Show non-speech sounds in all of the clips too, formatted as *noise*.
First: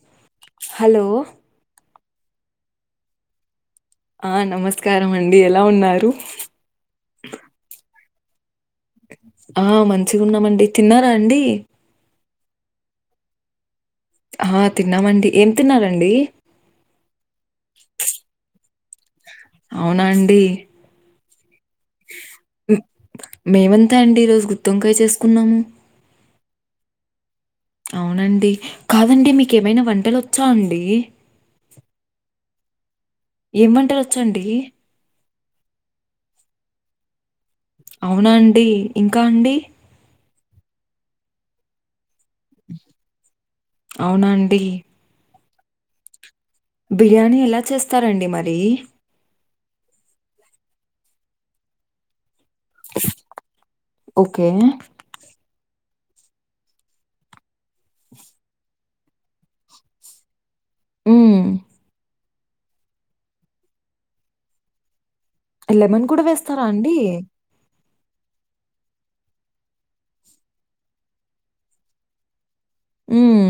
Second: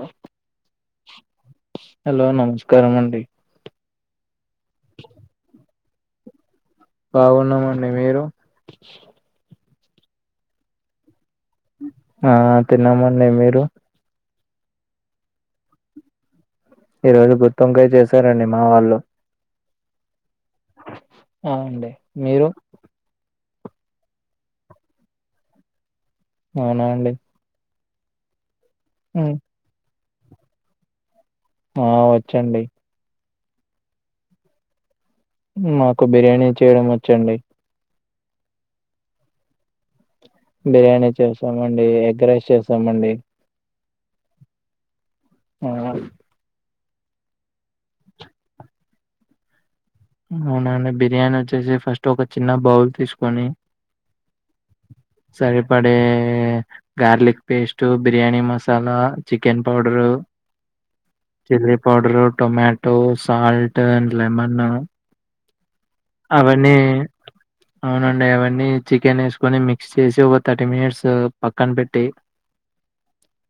ఆ hello hello నమస్కారమండి ఆ నమస్కారమండి ఎలా ఉన్నారు బాగున్నామండి మీరు ఆ మంచిగున్నమండి తిన్నారా అండి ఆ తిన్నామండి మీరు ఆ తిన్నామండి ఏం తిన్నారండి ఈ రోజు గుత్తొంకాయ్ చేశారండి మా వాళ్ళు అవునా అండి అవునండీ మీరు మేమంతే అండి ఈరోజు గుత్తోంకాయ చేసుకున్నాము అవునా అండి అవునండి కాదండి మీకేమైనా వంటలొచ్చా అండి ఆ వచ్చండి ఏం వంటలోచ్చండి మాకు బిర్యానీ చేయడం వచ్చండి అవునా అండి ఇంకా అండి బిర్యానీ చేస్తామండి ఎగ్ రైస్ చేస్తామండి అవునాండి మా వాలు బిర్యానీ ఎలా చేస్తారండి మరి అవునండి బిర్యానీ వచ్చేసి ఫస్ట్ ఒక చిన్న బౌల్ తీసుకొని ఓకే సరిపడే garlic paste biryani masala chicken powder హ్మ్. Chilli powder tomato salt lemon lemon కూడా వేస్తారా అవన్నీ అండి అవునండి అవన్నీ చికెన్ ఏసుకొని మిక్స్ చేసి ఒక థర్టీ మినిట్స్ పక్కన పెట్టి హ్మ్.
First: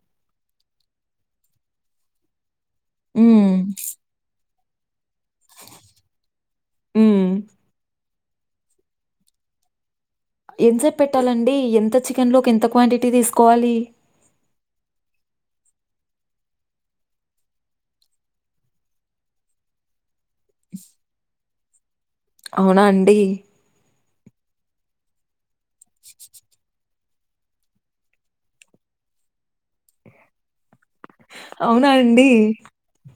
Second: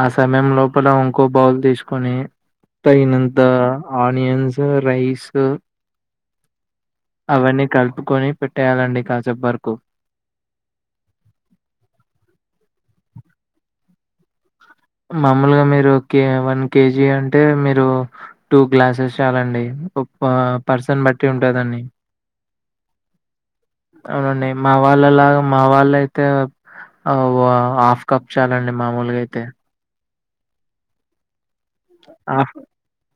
ఆ సమయం లోపల ఇంకో బౌల్ తీసుకొని తగినంత హ్మ్. ఆనియన్స్ రైస్ హ్మ్. అవన్నీ కలుపుకొని పెట్టేయాలండి కాసేపు వరకు ఎంతసేపు పెట్టాలండి ఎంత చికెన్లోకి ఎంత క్వాంటిటీ తీసుకోవాలి మామూలుగా మీరు కే వన్ కేజీ అంటే మీరు టూ గ్లాసెస్ చాలండి ఒక్క పర్సన్ బట్టి ఉంటాదండి అవునాండి అవునండి మా వాళ్ళలాగా మా వాళ్ళయితే అవ్వా హాఫ్ కప్ చాలండి మామూలుగా అయితే అవునాండి హాఫ్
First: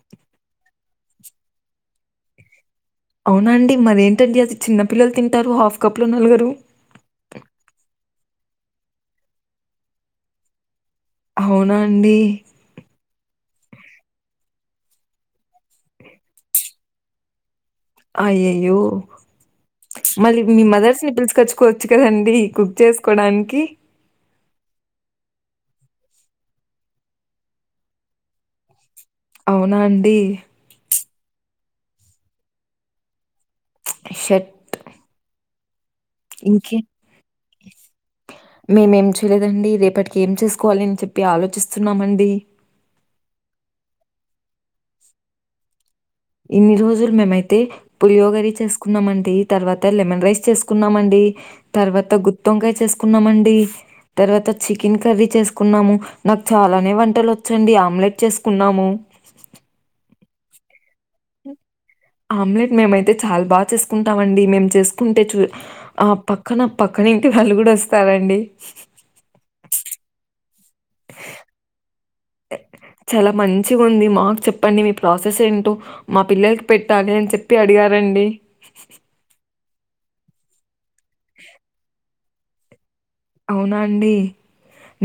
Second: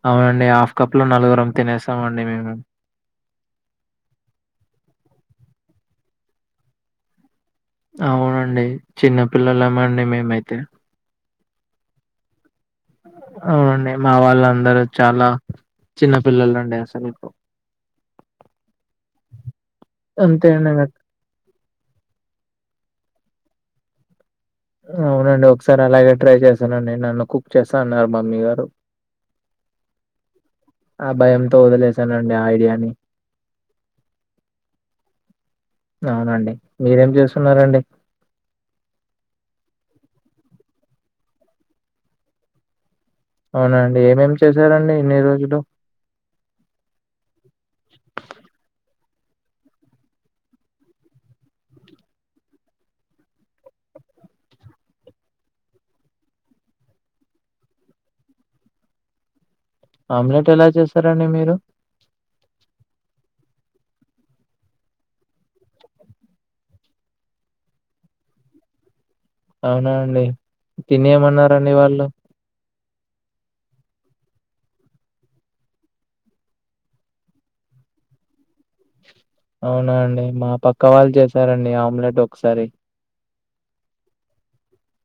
అవునండి హాఫ్ కప్ లో నలుగురమ్ తినేసామండి మేము అవునండి మరేంటండి అది చిన్న పిల్లలు తింటారు హాఫ్ కప్లో నలుగరు అవునండి చిన్న పిల్లలమండి మేమైతే అవునాండి అవునండి మా వాళ్ళందరు చాలా చిన్నపిల్లలండి అసలు కు అయ్యయ్యో మళ్ళీ అంతే మీ అండి నాకు మదర్స్ ని పిలిచుకచ్చు కోచ్చు కదండి కుక్ చేసుకోడానికి అవునండి ఒకసారి అలాగే ట్రై చేశానండి నన్ను కుక్ చేస్తా అన్నారు మమ్మీ గారు అవునాండి ఆ భయంతో వదిలేసానండి ఆ ఐడియాని షట్ అవునండి ఇంకే మీరేం చేస్తున్నరండి మేమేం చేయలేదండి రేపటికి ఏం చేసుకోవాలి అని చెప్పి ఆలోచిస్తున్నామండి అవునాండి ఏమేమి చేశారండి ఇన్ని రోజులు ఇన్ని రోజులు మేమైతే పులియోగారి చేసుకున్నామండి తర్వాత లెమన్ రైస్ చేసుకున్నామండి తర్వాత గుత్తి వంకాయి చేసుకున్నామండి తర్వాత చికెన్ కర్రీ చేసుకున్నాము నాకు చాలానే వంటలు వచ్చండి ఆమ్లెట్ చేసుకున్నాము ఆమ్లెట్ ఎలా చేసారండి మీరు ఆమ్లెట్ మేమైతే చాలా బాగా చేసుకుంటాంమండి మేము చేసుకుంటే చూ ఆ పక్కన పక్కనింటి వాళ్ళు కూడా వస్తారండి అవునాండి తిని ఏమన్నారండి వాళ్ళు చాలా మంచిగ ఉంది మాకు చెప్పండి మీ ప్రాసెస్ ఏంటో మా పిల్లలకి పెట్టాలి అని చెప్పి అడిగారండి అవునాండి మా పక్క వాళ్ళు చేసారండి ఆమ్లెట్ ఒకసారి అవునా అండి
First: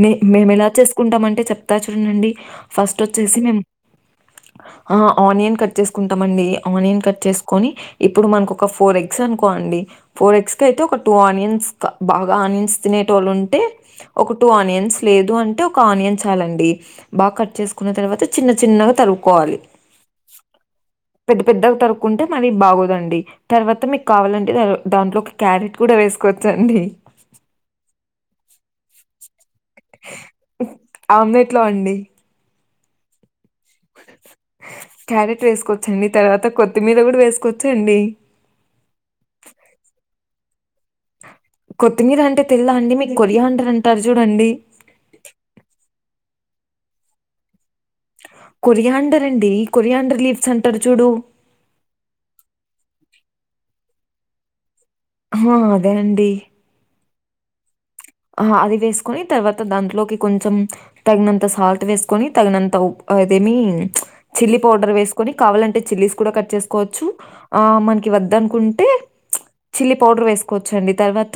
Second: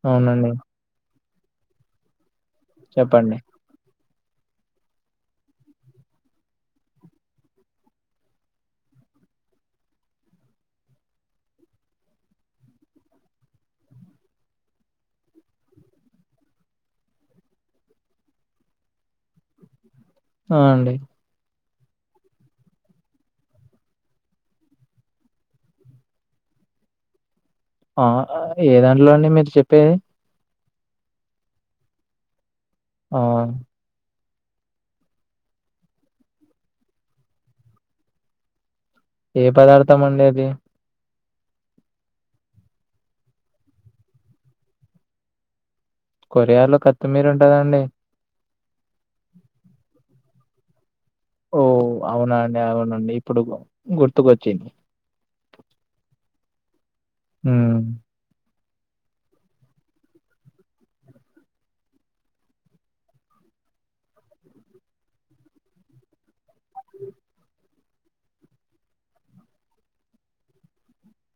నే అవునండి. మేమ్ ఎలా చేసుకుంటామంటే చెప్తా చూనండి ఫస్ట్ చెప్పండి. వచ్చేసి మేం అ ఆనియన్ కట్ చేసుకుంటామండి ఆనియన్ కట్ చేసుకొని ఇప్పుడు మనకు ఒక ఫోర్ ఎగ్స్ అనుకోండి ఫోర్ ఎగ్స్ కయితే ఒక టూ ఆనియన్స్ బాగా ఆనియన్స్ తినేటోళ్లు ఉంటే ఒక టూ ఆనియన్స్ లేదు అంటే ఒక ఆనియన్ చాలండి బా కట్ చేసుకున్న తర్వాత చిన్న చిన్నగా తరుకోవాలి ఆ అండి పెద్ద పెద్ద గా తరుక్కుంటే మరీ బాగోదండి తర్వాత మీకు కావాలంటే దాంట్లో కి క్యారెట్ కూడ వేసుకోచ్చండి ఆ ఏ దాంట్లో అండి మీరు చెప్పేది ఆమ్లెట్లో అండి ఆ *inaudible* క్యారెట్ వేసుకోవచ్చండి తరువాత కోత్తిమీర గుడ వేసుకోవచ్చండి ఏ పదార్థం అండి అది కొత్తిమీర అంటే తెల్ద అండి మీరు కొరియాండర్ అంటారు చూడండి కొరియా లో కత్తిమీర్ ఉంటదండి కొరియాండర్ అండి కొరియాండర్ లీవ్స్ అంటారు చూడు ఓ అవునా అండి అవునండి ఇప్పుడు గుర్తుకొచ్చింది ఆ అదేనండి ఉ ఆ అది వేసుకొని తర్వాత దాంట్లోకి కొంచెం తగినంత సాల్ట్ వేసుకొని తగినంత ఉ అదేమి చిల్లీ పౌడర్ వేసుకొని కావలంటే చిల్లీస్ కూడ కట్ చేసుకోచ్చు ఆ మన్కి వద్దనుకుంటే చిల్లీ పౌడర్ వేసుకోవచ్చు అండి తర్వాత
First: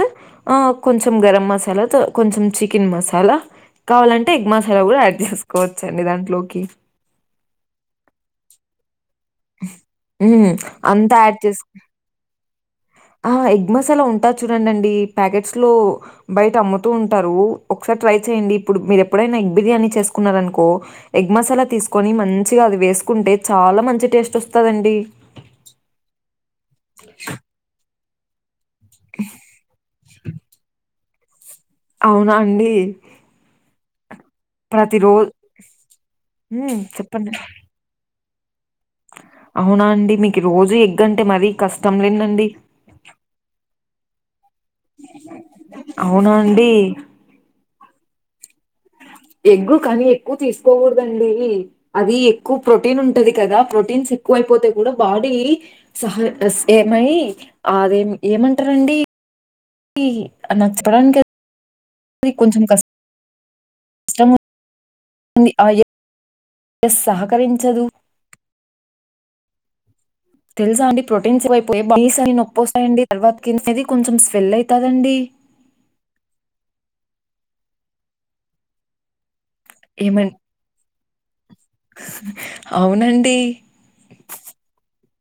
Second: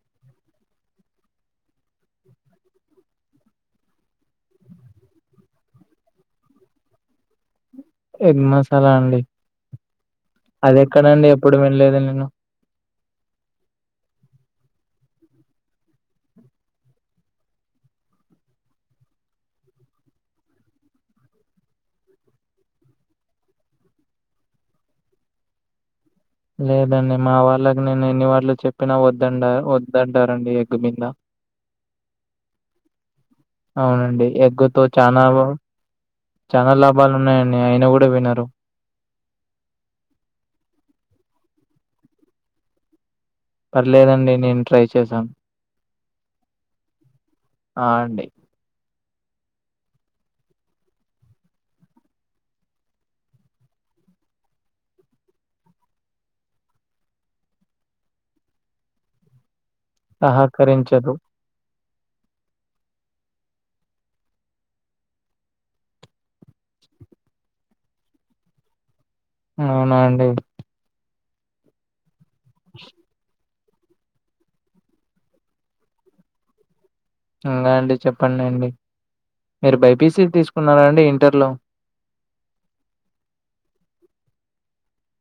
ఆ కొంచెం గరం మస్ *unintelligible* కొంచెం చికెన్ మసాల కావాలంటే ఎగ్ మసాల గుడ యాడ్ చేసుకోచ్చండి దాంట్లోకి ఎగ్ మసాల అండి హ్మ్. అది అంతా ఎక్కడండి యాడ్ ఎప్పుడు చేసి వినలేదు నేను ఆ ఎగ్ మసాల ఉంటాది చూడండి ప్యాకెట్స్ లో బయట అమ్ముతూ ఉంటారు ఒకసారి ట్రై చేయండి ఇప్పుడు మీరు ఎప్పుడైనా ఎగ్ బిర్యానీ చేసుకున్నారనుకో ఎగ్ మసాల తీసుకొని మంచిగా అది వేసుకుంటే చాలా మంచి టేస్ట్ వస్తదండి లేదండి మా వాళ్ళకి నేను ఎన్ని వాళ్లు చెప్పిన వద్దంట వద్దంటారండి ఎగ్ *unintelligible* అవునా అండి అవునండి ఎగ్గుతో ప్రతిరో చన చాన హ్మ్. లాభాలు చెప్పండి. ఉన్నాయండి అయినా కూడా వినరు అవున అండి మీకు రోజు ఎగ్గంటే మరీ కష్టం లేదండి పర్లేదండి నేను ట్రై చేశాను అవునా అండి ఆ అండి ఎగ్గు కానీ ఎక్కువ తీసుకోకూడదండి అది ఎక్కువ ప్రోటీన్ ఉంటది కదా ప్రోటీన్స్ ఎక్కువ అయిపోతే కూడ బాడీ సహ ఏమయి అదేం ఏమంటారండి సహకరించదు నాకు *unintelligible* కొంచెం కష్ ఇష్టమో *unintelligible* ఎ సహకరించదు అవున అండి తెలుసా అండి ప్రోటీన్స్స్ అ నొప్పి వస్తాయండి తర్వాత కింద అనేది కొంచెం స్వెల్ అయితదండి ఇంకా అండి చెప్పండి అండి మీరు బైపీసీ ఏమన్ తీసుకున్నార అండి ఇంటర్లో అవునండి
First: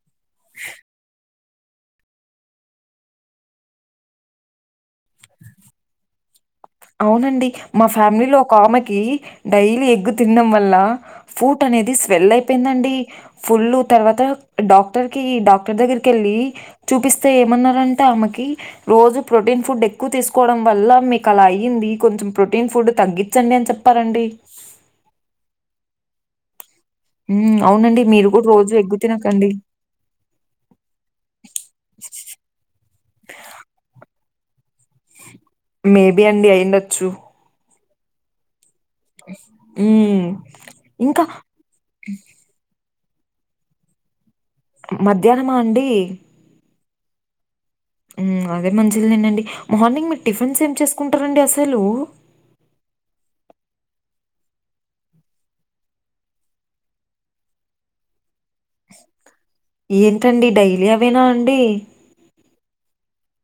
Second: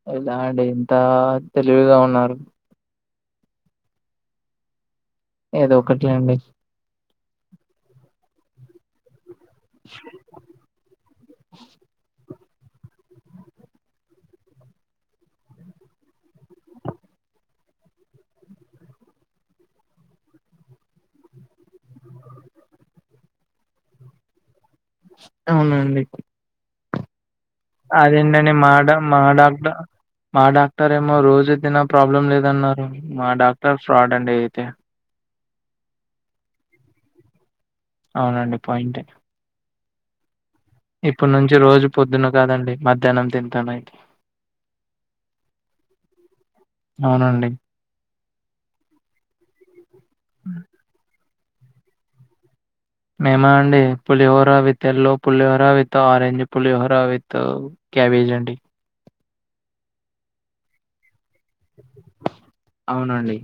*unintelligible* అండి ఇంత తెలివిగా ఉన్నారు ఏదో ఒకటి లెండి అవునండి మా ఫ్యామిలీలో ఒక ఆమెకి డైలీ ఎగ్ తినడం వల్ల ఫూట్ అనేది స్వెల్ అయిపోయిందండి ఫుల్తర్వాత డాక్టర్ కి డాక్టర్ దగ్గరిక వెళ్ళి చూపిస్తే ఏమన్నరంటే ఆమెకి రోజు ప్రోటీన్ ఫుడ్ ఎక్కువ తీసుకోవడం వల్ల మీకలా అయింది ది కొంచెం ప్రొటీన్ ఫుడ్ తగ్గించండి అని చెప్పారండి అవునా అండి ఉమ్ అవును అదేంటని మా మాట మా డాక్టర్ ఏమో రోజు తిన ప్రాబ్లం లేదన్నారు మా డాక్టర్ ఫ్రాడ్ అండి అయితే మేబి అండి అయిండొచ్చు అవునండి పాయింటే ఉమ్ ఇప్పుడు నుంచి రోజు పొద్దును కాదండి మధ్యాహ్నం తింటనయి మధ్యాహ్నమా అండి అవునండి ఉమ్ అదే మంచిది నేనండి మార్నింగ్ మీరు టిఫిన్స్ ఏం చేసుకుంటరండి అసలు మేమ అండి pulihora with yellow pulihora with orange pulihora with cabbage అండి ఏంటండి డైలీ అవేనా అండి అవునండి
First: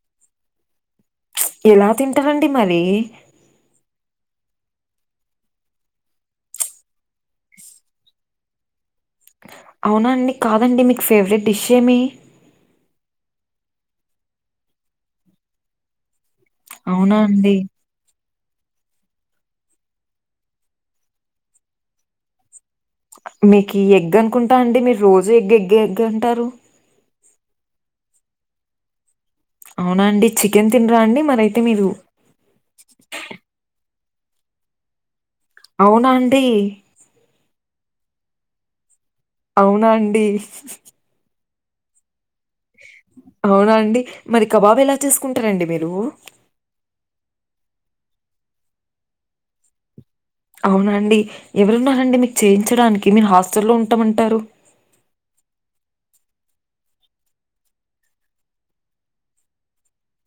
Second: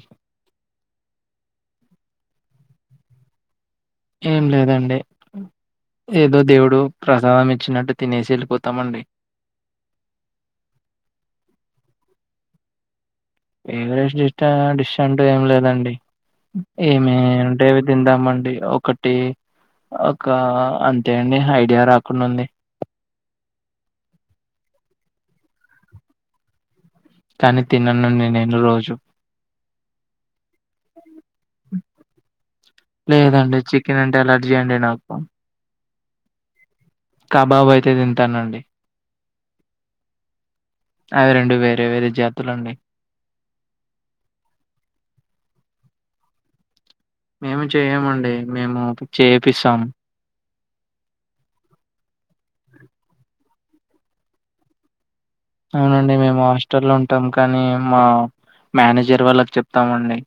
ఎలా తింటరండి మరి ఏం లేదండి ఏదో దేవుడు ప్రసాదం ఇచ్చినట్టు తినేసి వెళ్ళిపోతామండి అవునా అండి కాదండి మీక్ ఫేవరెట్ డిష్ ఏమి ఫవరేట్ డిష్ డిష్ అంటె ఏం లేదండి అవునా అండి? ఏమింటే తిందామ అండి ఒకటి ఒక అంతే అండి ఐడియా రాకుండా ఉంది మీకు ఎగ్ అనుకుంట అండి మీరు రోజు ఎగ్గ ఎగ్ ఎగ్ అంటారు కానీ తిననుండి నేను రోజు అవునా అండి చికెన్ తినరా అండి మరయితే మీరు లేదండి చికెన్ అంటే ఎలర్జీ అండి నాకు అవున అండి కాబాబయితే తింటానండి అవునా అండి అవి రెండు వేరే వేరే జతులు అండి అవునా అండి మరి కబాబ్ ఎలా చేసుకుంటారండి మీరు మేము చేయమండి మేము చేపిస్తాం అవునండి ఎవరున్నరండి మీకు చేయించడానికి మీరు హాస్టల్లో ఉంటమంటారు అవునండి మేము హాస్టల్లో ఉంటాం కానీ మా మేనేజర్ వాళ్ళకి చెప్తామండి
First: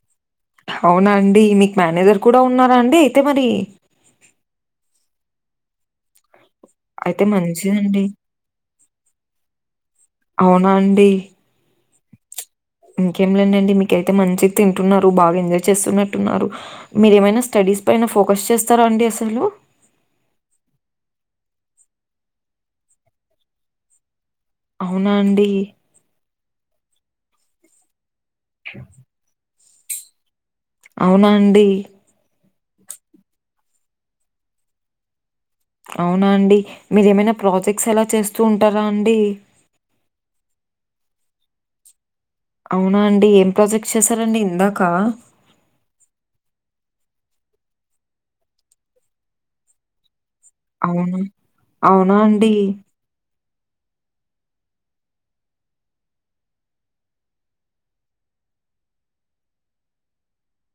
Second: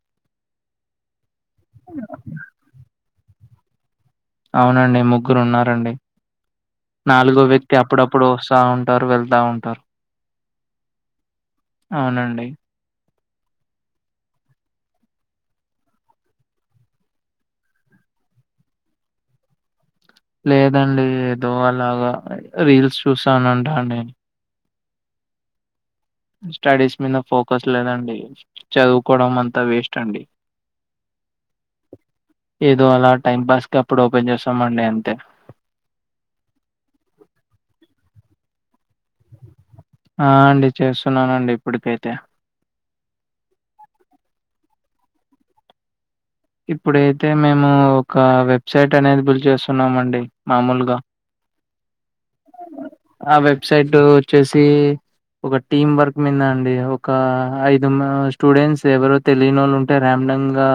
అవునాండి మీకు మేనేజర్ కూడా ఉన్నారా అండి అయితే మరి అవునండి ముగ్గురు ఉన్నరండి అయితే నాలుగో వ్యక్తి మంచిదండి. అప్పుడప్పుడు వస్తా ఉంటరు వెళ్తా ఉంటరు అవునా అండి అవునండి ఇంకేం లేదండి మీకయితే మంచి తింటున్నరు బాగా ఎంజాయ్ చేస్తున్నట్టున్నారు మీరేమైనా స్టడీస్ పైన ఫోకస్ చేస్తరా అండి అసలు లేదండి ఏదో అలాగా రీల్స్ చూసాన ఉంటాండి అవునా అండి స్టడీస్ మీద ఫోకస్ లేదండి చదువుకోవడం అంతా వేస్ట్ అండి అవునండి ఏదో అలా టైం పాస్ క అప్పుడు ఓపెన్ చేస్తాంమండి అంతే అవునా అండి మీరు ఏమైనా ప్రాజెక్ట్స్ ఎలా చేస్తూ ఉంటారా అండి ఆ అండి చేస్తున్నానండి ఇప్పటికైతే అవునా అండి ఏం ప్రాజెక్ట్ చేశారండి ఇందాక ఇప్పుడైతే మేము ఒక వెబ్సైట్ అనేది బుల్ చేస్తున్నామ అండి అవునా అవును అండి ఆ వెబ్సైట్ వచ్చేసి ఒక టీం వర్క్ మీద అండి ఒక ఐదు స్టూడెంట్స్ ఎవరు తెలియని వాళ్ళు ఉంటే రార్మ్ండ గా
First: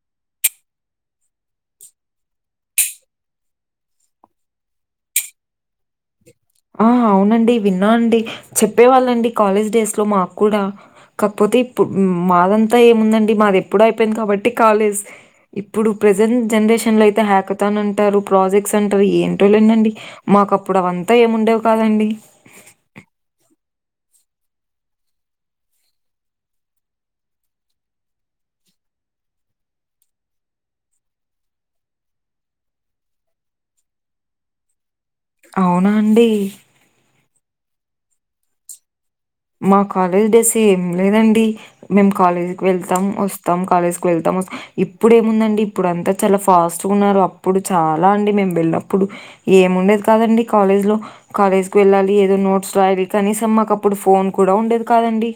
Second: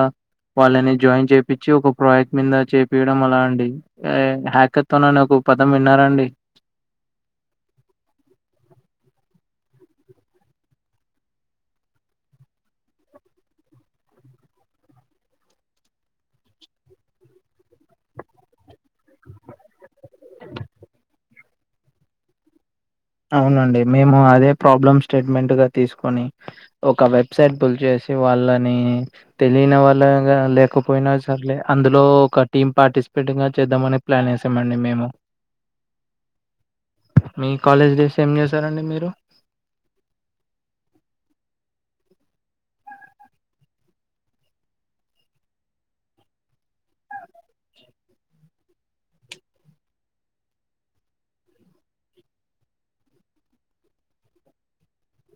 వాళ్ళని జాయిన్ చేపించి ఒక ప్రాజెక్ట్ మీద చేపియడం అలా అండి హ్యాక్ ఎత్తానని ఒక పదం విన్నారండి ఆ అవునండి విన్నా అండి చెప్పేవాళ్ళండి కాలేజ్ డేస్ లో మా కూడా కాకపోతే ఇప్పుడు మాదంతా ఏముందండి మాది ఎప్పుడు అయిపోయింది కాబట్టి కాలేజ్ ఇప్పుడు ప్రెజెంట్ జనరేషన్ లో అయితే హ్యాకతాన్ అంటారు ప్రాజెక్ట్స్ అంటారు ఏంటో లేనండి మాకు అప్పుడు అవంతా ఏముండేవి కాదండి అవునండి మేము అదే ప్రాబ్లం స్టేట్మెంట్ గా తీసుకొని ఒక వెబ్సైట్ పుల్చ చేసి వాళ్ళని తెలియని వాళ్ళ లేకపోయినా సరలే అందులో ఒక టీమ్ పార్టిసిపేట్ గా చేద్దామని ప్లాన్ వేసామండి మేము అవునా అండి మీ కాలేజ్ డేస్ ఏం చేశారండి మీరు మా కాలేజ్ డ్రెస్ ఏం లేదండి మేము కాలేజీకి వెళ్తాం వస్తాం కాలేజ్కి వెళ్తాం వస్తాం ఇప్పుడు ఏముందండి ఇప్పుడు అంతా చాలా ఫాస్ట్గా ఉన్నారు అప్పుడు చాలా అండి మేము వెళ్ళినప్పుడు ఏముండేది కాదండి కాలేజ్ లో కాలేజ్ కు వెళ్ళాలి ఏదో నోట్స్ రాయాలి కనీసం మాకు అప్పుడు ఫోన్ కూడా ఉండేది కాదండి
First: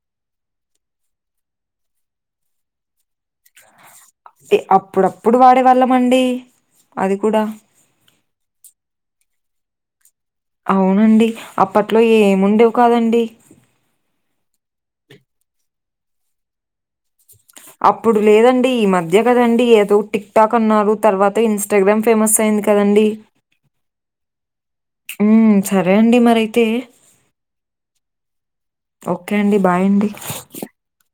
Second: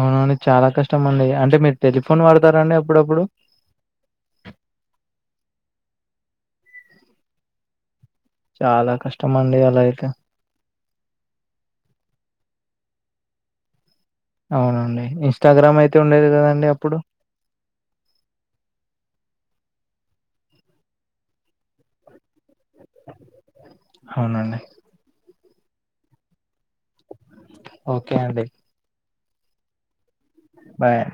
అవునండి చాలా కష్టం అండి అంటే మీరు టెలిఫోన్ వాడతారండి అప్పుడప్పుడు అప్పుడప్పుడు వాడేవాళ్ళం అండి అది కూడా చాలా కష్టం అండి అలాయితే అవునండి అప్పట్లో ఏముండేవు కాదండి అవునండి ఇన్స్టాగ్రామ్ అయితే ఉండేది కదండి అప్పుడు అప్పుడు లేదండి ఈ మధ్యే కదండి ఏదో టిక్ టాక్ అన్నారు తర్వాత ఇన్స్టాగ్రామ్ ఫేమస్ అయింది కదండి అవునండి ఉ సరే అండి మరైయితే ఓకే అండి ఓకే అండి బాయ్ అండి బాయ్